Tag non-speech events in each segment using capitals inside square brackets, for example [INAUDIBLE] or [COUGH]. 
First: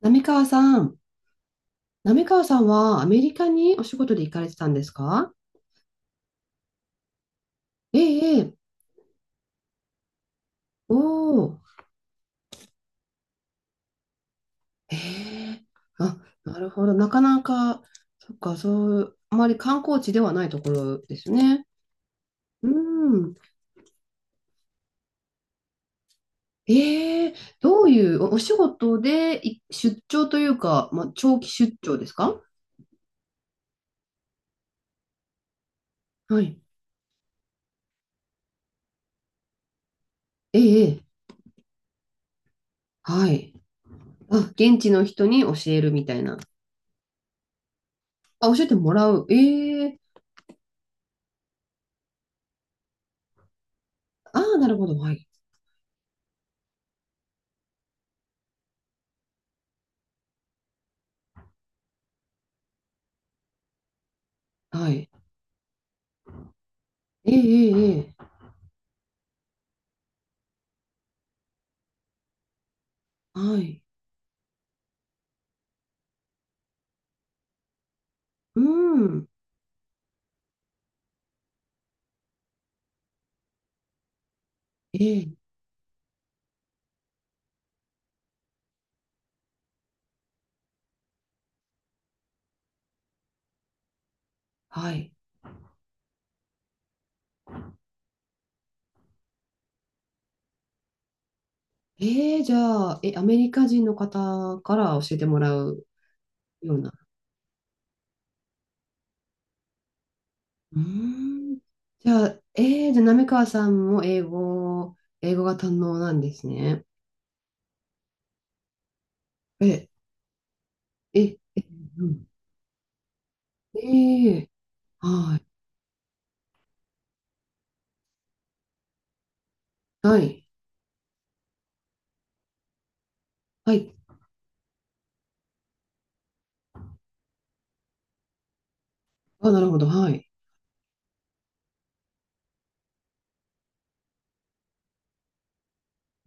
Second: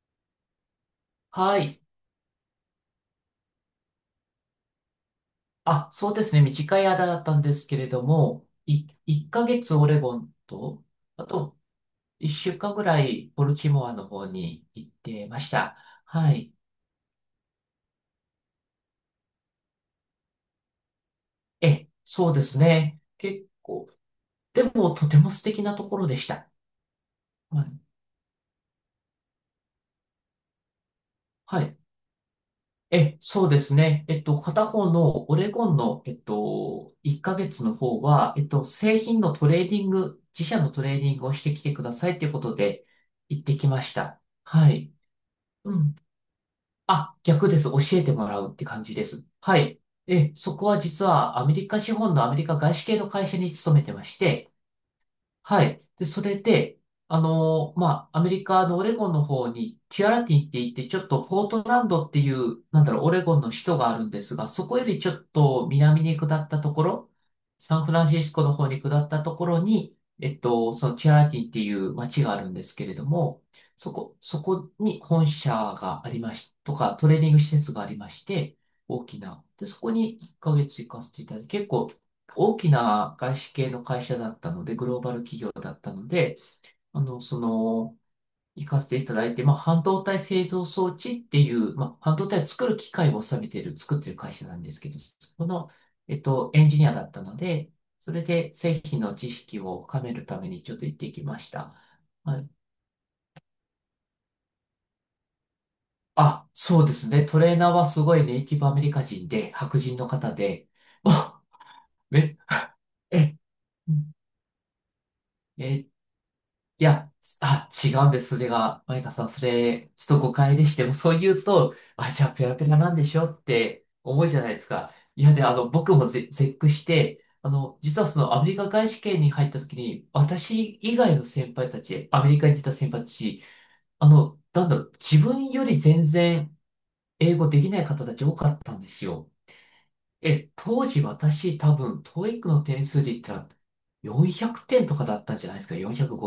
浪川さん、はい。浪川さんはアメリカにお仕事で行かれてたんですか？あ、そうですね。短い間だったんですけれえどえ、も、ええ。1ヶ月オレゴンと、おあとお。1週間ぐらいボルチモアの方に行っえてましえ、た。あ、はい。なるほど、なかなか、そっか、そう、あまり観光地ではないところですね。え、そうですうね。ん、結構、でもとても素敵なところでした。ええ、はい。どういうお、お仕事でい出張というか、まあ、長期は出い。張ですか？え、そうですね。片方のオレゴンの、はい。1ヶ月の方は、製品のトレーディング、自社のえトレーえ、えディンえ。グをしてきてくださいということでは行っい。てきました。あ、は現地い。の人に教うえるん、みたいな。あ、逆です。教えてもらうあ、っ教てえて感もじでらす。う。はい。ええ、え、そこは実はアメリカ資本のアメリカ外資系の会社に勤めてましあて、あ、なるほど、はい。はい。で、それで、まあ、アメリカのオレゴンの方に、キュアラティンって言って、ちょっとポートランドっていう、なんだろう、オレゴンの首都があるんですが、そこよはりい。ちょっと南に下ったところ、ええ、えサンフえ、ランえシえ。スコの方に下ったところに、そのキュアラティンっていう街があるんですけれども、はい。そこに本社がありまし、とか、トレーニング施設がありまして、う大きん。な。で、そこに1ヶ月行かせていただいて、結構大きな外資系の会社だったので、グローバえルえ、企業だったので、あの、その、行かせていただいて、まあ、半導体製造装置っていう、まあ、半導体を作る機械を収めてる、作ってる会社なんですけはど、い。そこの、エンジニアだったので、それで製品の知識を深めるためにちょっと行ってきました。えはえ、い。じゃあ、え、アメリカ人の方から教えてもらうあ、ようそうな。ですね。トレーナーはすごいネイティブアメリカ人で、白人の方で、うーおん。じゃめ、あ、ええ、じゃあ、滑え、川さんも英語、英語が堪え能なんですね。いや、あ、違うんです、それが。マイカさん、そえ、れ、ちょっと誤解でして、もうそう言え、うと、うあ、じゃん。あペラペラなんでしょって思えうじゃえ、ないですか。いや、はで、い。僕も絶句して、実はそのアメリカ外資圏に入った時に、はい。私以外の先輩たち、アメリカに出た先輩たち、はい。なんだろう、自分より全然英語できない方たち多かったんですよ。あ、なるほど。はい。え、当時私多分、TOEIC の点数で言ったら400点とかだったんじゃないですか。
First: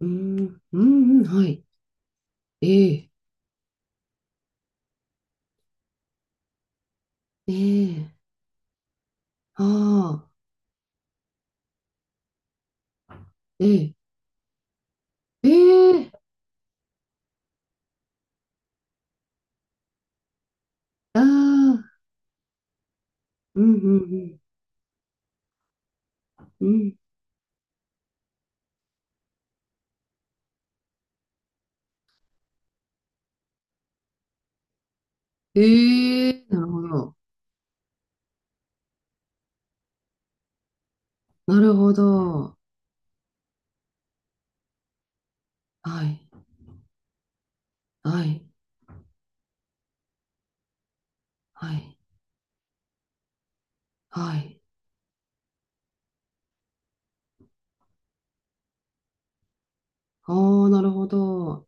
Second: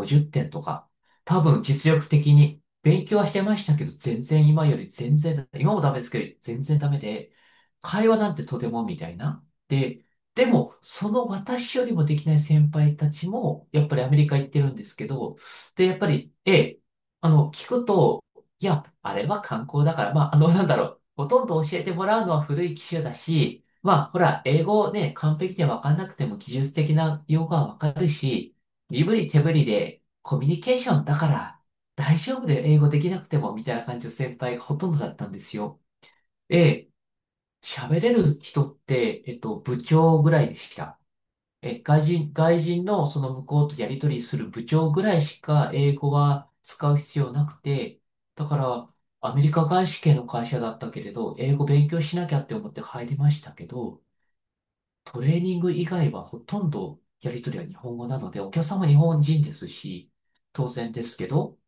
うー点ん。とうか。ん、うん、多は分、い。実力的にえ勉え、強はしてましたけど、全然今より全然だ、今もダメですけど、全然ダメで、え会え、話なんてとてもみたいな。あで、あ、でも、その私よりもできない先輩たちえも、やっえ、ぱりアメリカ行ってるんですけど、えで、やっぱえ、り、ええ、聞くと、いや、あれは観光だから、まあ、なんだろう、あほとんど教あ、えてもらうのは古い機種だうし、ん、うまあ、ほん、ら、英語ね、完璧で分かんなくても技う術ん。う的ん。な用語は分かるし、身振り手振りでコミュニケーションだから大丈夫で英語できなくても、みたいな感じの先輩がほとんどだったんですよ。ええ、なるほで、ど。喋れる人って、部長ぐらいでした。なるえ、ほど。外人のその向こうとやり取りする部長ぐらいしか英は語い、は使う必要なくて、はい、だから、アメリカ外資系の会社だったけれど、英語は勉い、強しなきゃって思って入りましたけど、はい。トレーニング以外はほとんどやり取りは日本語なので、お客様日本人ですし、あ当あ、なる然でほすけど、ど。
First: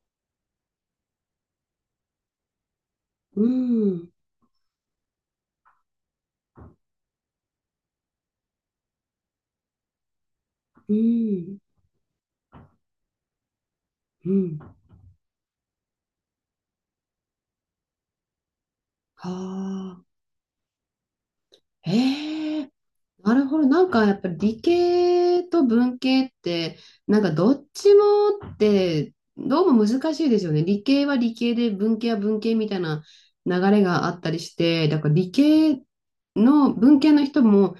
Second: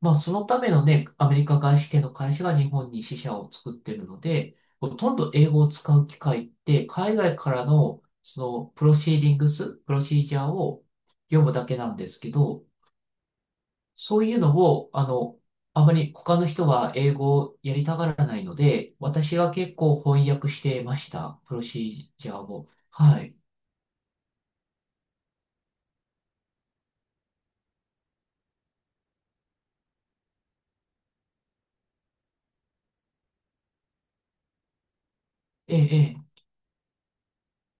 まあそのためのね、アメリカ外資系の会社が日本に支社うを作っているん、ので、ほとんど英語を使う機会って、海外からのそのプロシーディングス、プロシージャーをう読むん、だけなんですけど、そうういうのん。を、あまり他の人は英語をやりたがらないので、私は結構ああ、翻訳してました、プロシージャーえを。え、はない。るほど。なんかやっぱり理系と文系って、なんかどっちもって、どうも難しいですよね。理系は理系で、文系は文系みたいな流れがあったりして、だから理え系え、え、の文系の人も、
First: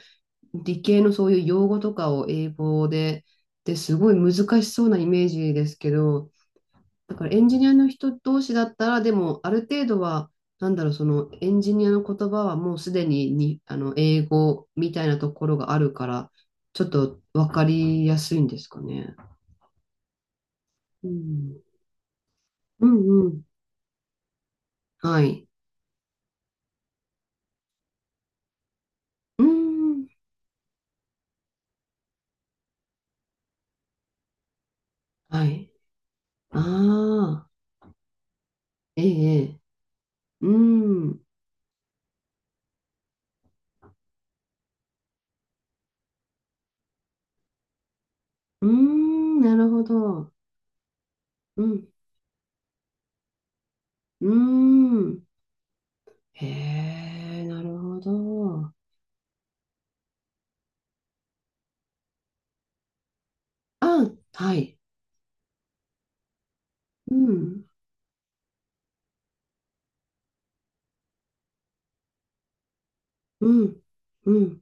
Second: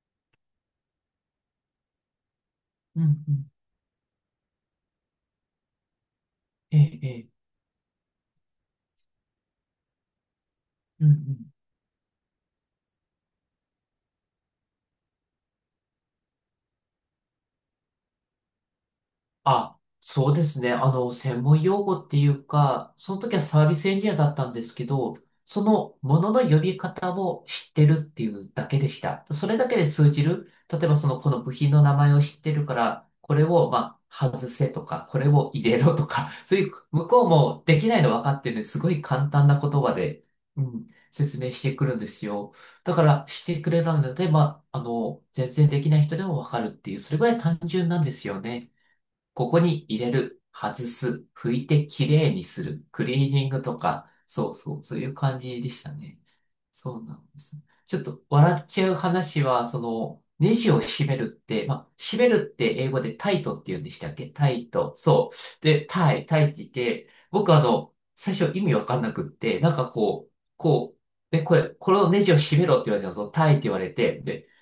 理系のそういう用語とかを英語うんで、うん。ですごい難しそうなイメージですけど、ええ、だえからえ。エンジニアの人同士だったら、でもある程度は、なんだろう、そうんうのん。エンジニアの言葉はもうすでに、あの英語みたいなところがあるから、ちょっとわかりやすいんですかね。あ、そうですね。う専ん、門用語っていううか、そのんう時はん。サービスエンジニアだったんですけど、はい。そのものの呼び方を知ってるっていうだけでした。うそれだけでん。通じる。例えばその、この部品の名前を知ってるから、これを、まあ、外せとか、これはを入い。れろとか、[LAUGHS] そあういう、向こうあ、もできないの分かってるんで、すごえい簡え、え単え。な言葉で、ううん、ん。説明してくるんですよ。だから、してくれるので、まあ、全然できない人でも分かるっていう、それぐらい単純なんですようね。ん、こなこるほに入れど。る、外す、拭ういてん。きれいにする、クリーニングとか、うそうそう、そういうん。感じでしたね。へそうなんでえ、す。なるちほょっと笑っど。ちゃう話は、その、ネジを締めるって、まあ、締めるって英語でタイトって言うんでしたあ、っけタはイい。ト。そう。で、タイ、タイって言って、う僕ん、最初意味わかんなくって、なんかこう、こう、で、これ、このネジを締めろって言われたんですよ。タイっうて言わん、れて、うで、ん。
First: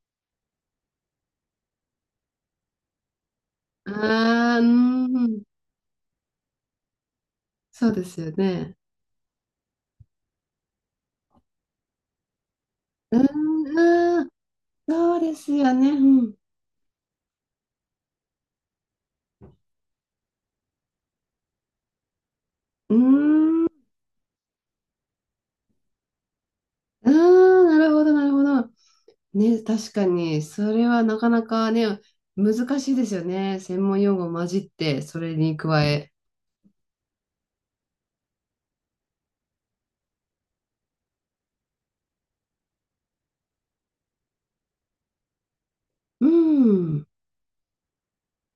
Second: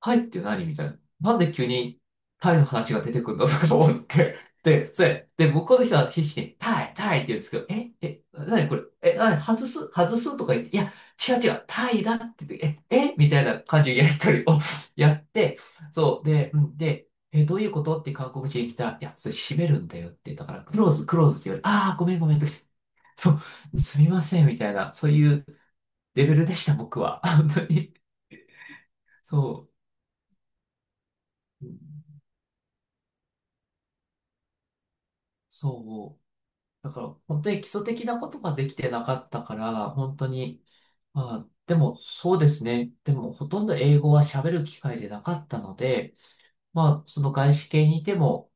タイって何みたいな。なんで急にタイの話が出てくるんだとか思って。ああ、う [LAUGHS] で、それ、ん。で、向こうの人は必死にタイ、タイって言うんですけど、そうえ、ですえ、よ何こね。れ、え、何、外す、外すとか言って、いや、違う違う、タイだって言って、え、え、うみたいなん、感じのやりあー、とりを [LAUGHS] やそうっですて、よね。そう、うで、うん、で、え、どういうことって韓国人に来たら、いや、それ閉めるんだよって、だから、クローズ、クローズって言われ、ああ、ごめんごめんとか言って、ん。そうん。う、すみません、みたいな、そういうレベルでした、僕ああ、は。本当なるに。ほど、なるほど。ね、そ確かに、それはなかなう。うかね、ん、難しいですよね。専門用語混じって、それに加え。そう。だから、本当に基礎的なことができてなかったから、本当に、まあ、でもそうですね。でも、ほとんど英語は喋る機会でなかったので、うまん、あ、その外資系にいても、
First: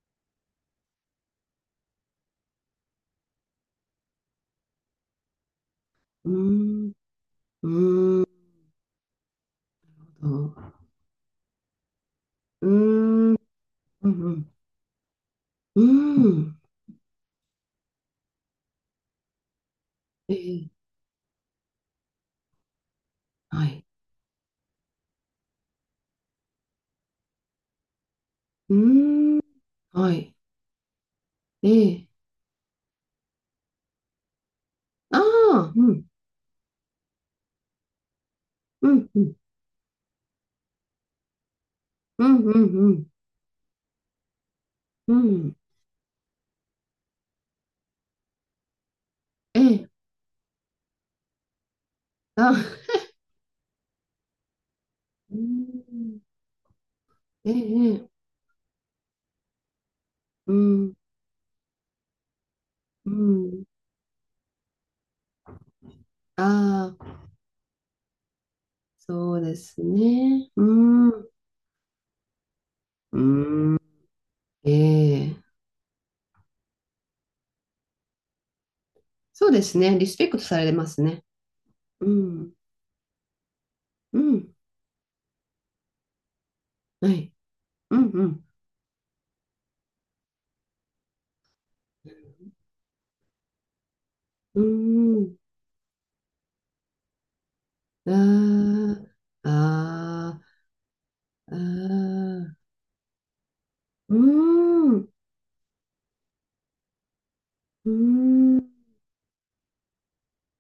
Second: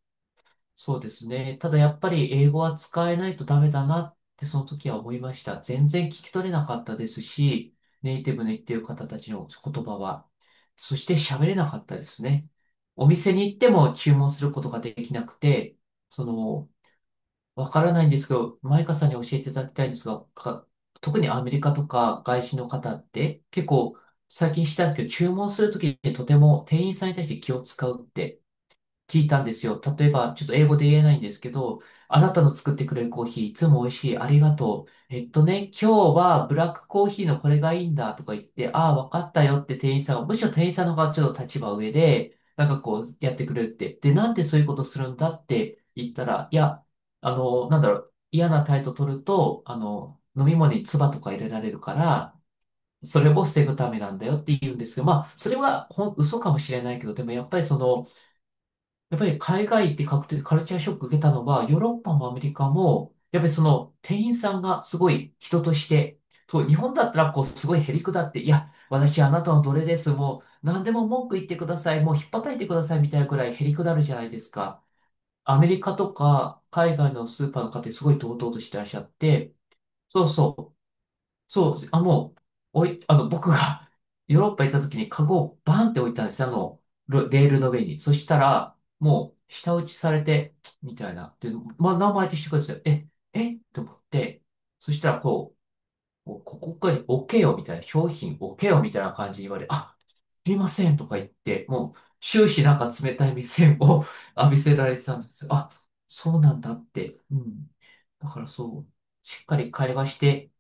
そうですね。ただやっぱり英語は使えないとダメだなってその時は思いました。全然聞うき取れなかっん、たですうし、ん、ネうイん、ティブの言ってる方たちの言葉は。うん、そして喋れなかったですね。お店に行ってもう注文するん、ことができなくて、うそん。のわからないんですけど、マイカさんに教えていただきたいんですが、ええ、特にアメリカとか外資の方っては結い。構最近知ったんですけど、注文するときにとても店員さんに対して気を使うってう聞いーん、たんですよ。例えはば、い。ちょっと英語で言えないんですけえど、え。あなたの作ってくれるコーヒーいつも美味しい。ありがとう。あえっとね、あ、今うん、日はブラックコーヒーのこれがいいんだとか言って、うああ、ん、わうかっん、たよって店員さんは、むしろ店員さんの方がちょっと立場上うん、で、うん、なんかうこん、うやってくれるって。で、なんでそういうことするうんだっん。て言ったら、いや、なんだろう、嫌な態度取るえと、え、飲み物に唾とか入れられるから、あ、それを防ぐためなんだよって言うんですけど、まあ、うそれはほんん、嘘かもしれないけど、でもやっえぱりそえ、の、ええ、やっぱり海外行って確定、うカルチャーシん、ョック受けたのは、ヨーロッパもアメリカうも、やっぱりそん、の店員さんがすごい人として、そう、日あ本だったあ、らこうすごいへりくだって、いや、私あそうなたでの奴す隷です、もね。う何でうもん、文句言ってください、もうひっぱたいてくださいみたういなくらいへりん、くだるじゃないですえか。え、アメリカとか海外のスーパーの方ってすごい堂々としてらっしゃっそうて、ですね。リスそペうクトされそう。ますね。そうです。あ、うもう、ん、おい、僕が う [LAUGHS] ヨーロん、ッパ行った時にカゴをバンって置いたんですよ。あの、はロい、レールの上うに。ん、そうしたん。ら、もう、舌打ちされて、みたいな。で、まあ、名前っしてください。えと思って、そしたら、うこう、こうここかに置けよ、みたいな。商ー品置けよ、みたいん、な感じに言われ、あ、すああ、みあません、とか言って、もう、終あ、始ああ、なんか冷たい目線を うー [LAUGHS] 浴びせらん、れてうたんですよ。あ、そうなんだって。うん。ーだからん、うそう、しっかり会話して、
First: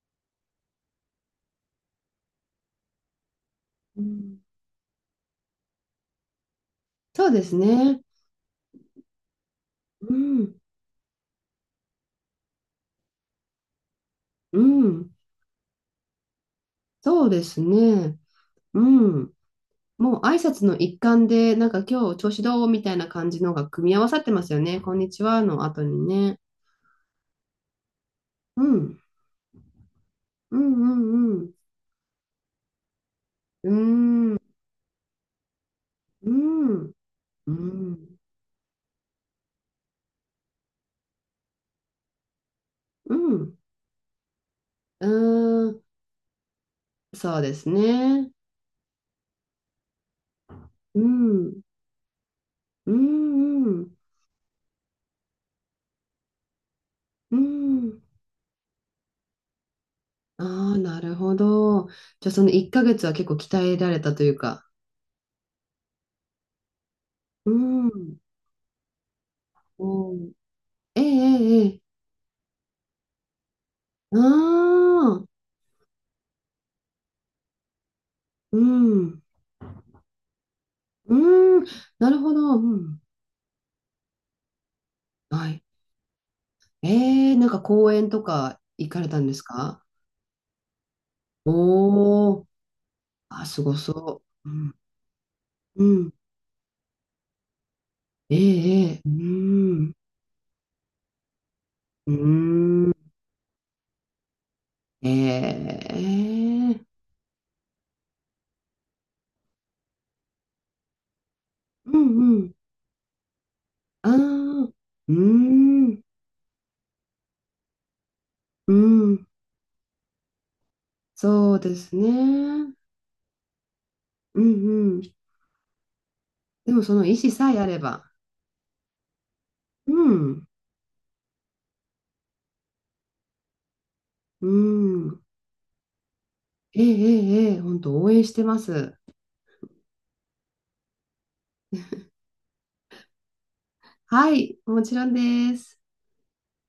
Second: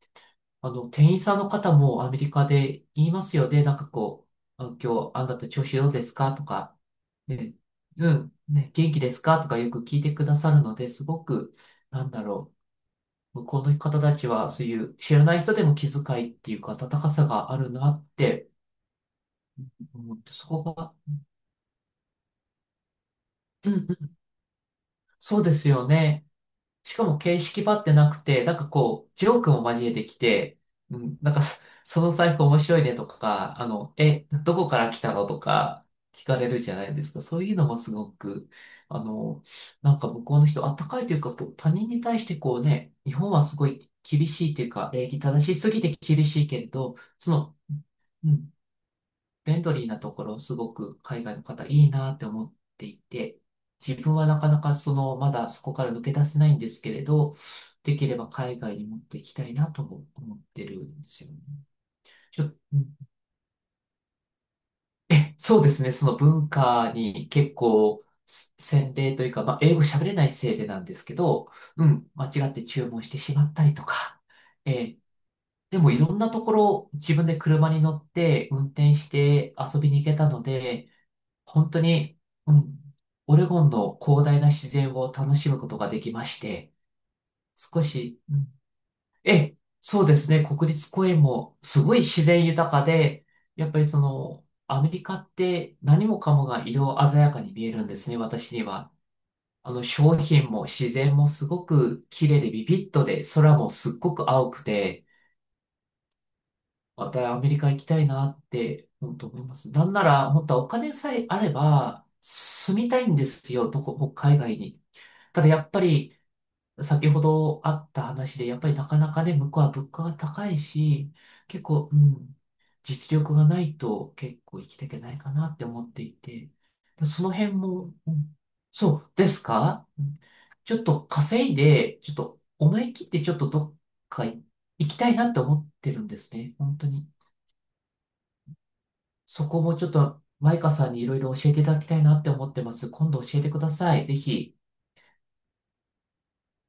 店員さんの方もアメリカで言いますよね。なんかーこん、う、あ今日あなた調子どうですかとか、そうですね、ね。うん、ね、元気ですかとかよく聞いうてくださん、るので、すごく、なんだろう、向こうの方たちはうそういうん、知らない人でも気遣いっていうか温かさそうでがあするなっね。てうん。思っもうて、挨そ拶このが、一環で、なんか今日調子どうみたいな感じのがうん組うみ合わん、さってますよね。こんにちそはうでのす後よにね。ね。しかも形式ばってなくて、なんうかん、こう、ジョークも交えてきうて、うん、なんん、かうん、そ、その財布面白いねとか、うえ、ん。うーん、どこから来たのとか聞うかれるじゃなん、いですか。そうういうのもすん、ごく、あの、なんか向こうの人、あったかいというか、こう、他人に対してこうね、日う本はすん、ごい厳しいというか、う礼儀正しーすぎん、て厳しいけれど、そそうでの、すね。フレンドリーなところ、すごくう海外のん、方いいなって思ってういて、ん、うん、自分はなかなかその、まだそこから抜け出せないんですけれど、うでん。きれば海外に持っていきたいなとも思ってあー、るなんでるすよほね。ど。じゃあちそょ、の1うヶん、月は結構鍛えられたというか。え、そうですね、その文化にう結構、ん、せ洗礼というか、まあ、英語喋れうないん。せいでなんでええ、すけえど、え、えうえ。ん、間違って注文してしまったりとあか、えーあ、でもいろんなところ自分で車に乗ってう運転しん、て遊びに行けたので、うん、本当なるに、ほうど、うん、ん、オレゴンの広大な自然を楽はしむい。ことができまして、えー、なんか少公園し、とうん、か行かれたんですえ、か？そうですね、国立公園もすごい自お然ー、豊かで、あ、すやっごぱりそその、う。うん、アメリカってう何ん、もかもが色鮮やかに見えるんですね、え私には。ー、えー、商品も自然もすごくう綺麗でビん、ビうッん、とで、空もすっごく青くて、えー、またアメリカ行きたいなって、本当思います。なんなら、本当はお金さえあれうん、ば、うん、住みたいんですよ、どこ、あ北海外あ、に。うただやっぱん、り、先ほどあった話で、やっぱうりなかなかん、ね、向こうは物価が高いし、そう結で構、すうん、ね。実力がないとう結ん、構生きていけうん。ないかなって思っていて、でもその意そ思のさ辺えあれも、ば、うん、そうですか、ううん、ん、ちょっと稼いで、ちょっと思い切ってちょっとどっか行うきたいん、なって思ってるんですね、本えー、え当に。ー、えー、本当応援してます。そこもちょっとマイカさんにいろいろ教えていただきたいなって思ってます。今度教えてください。ぜはひ。い、もちろんです。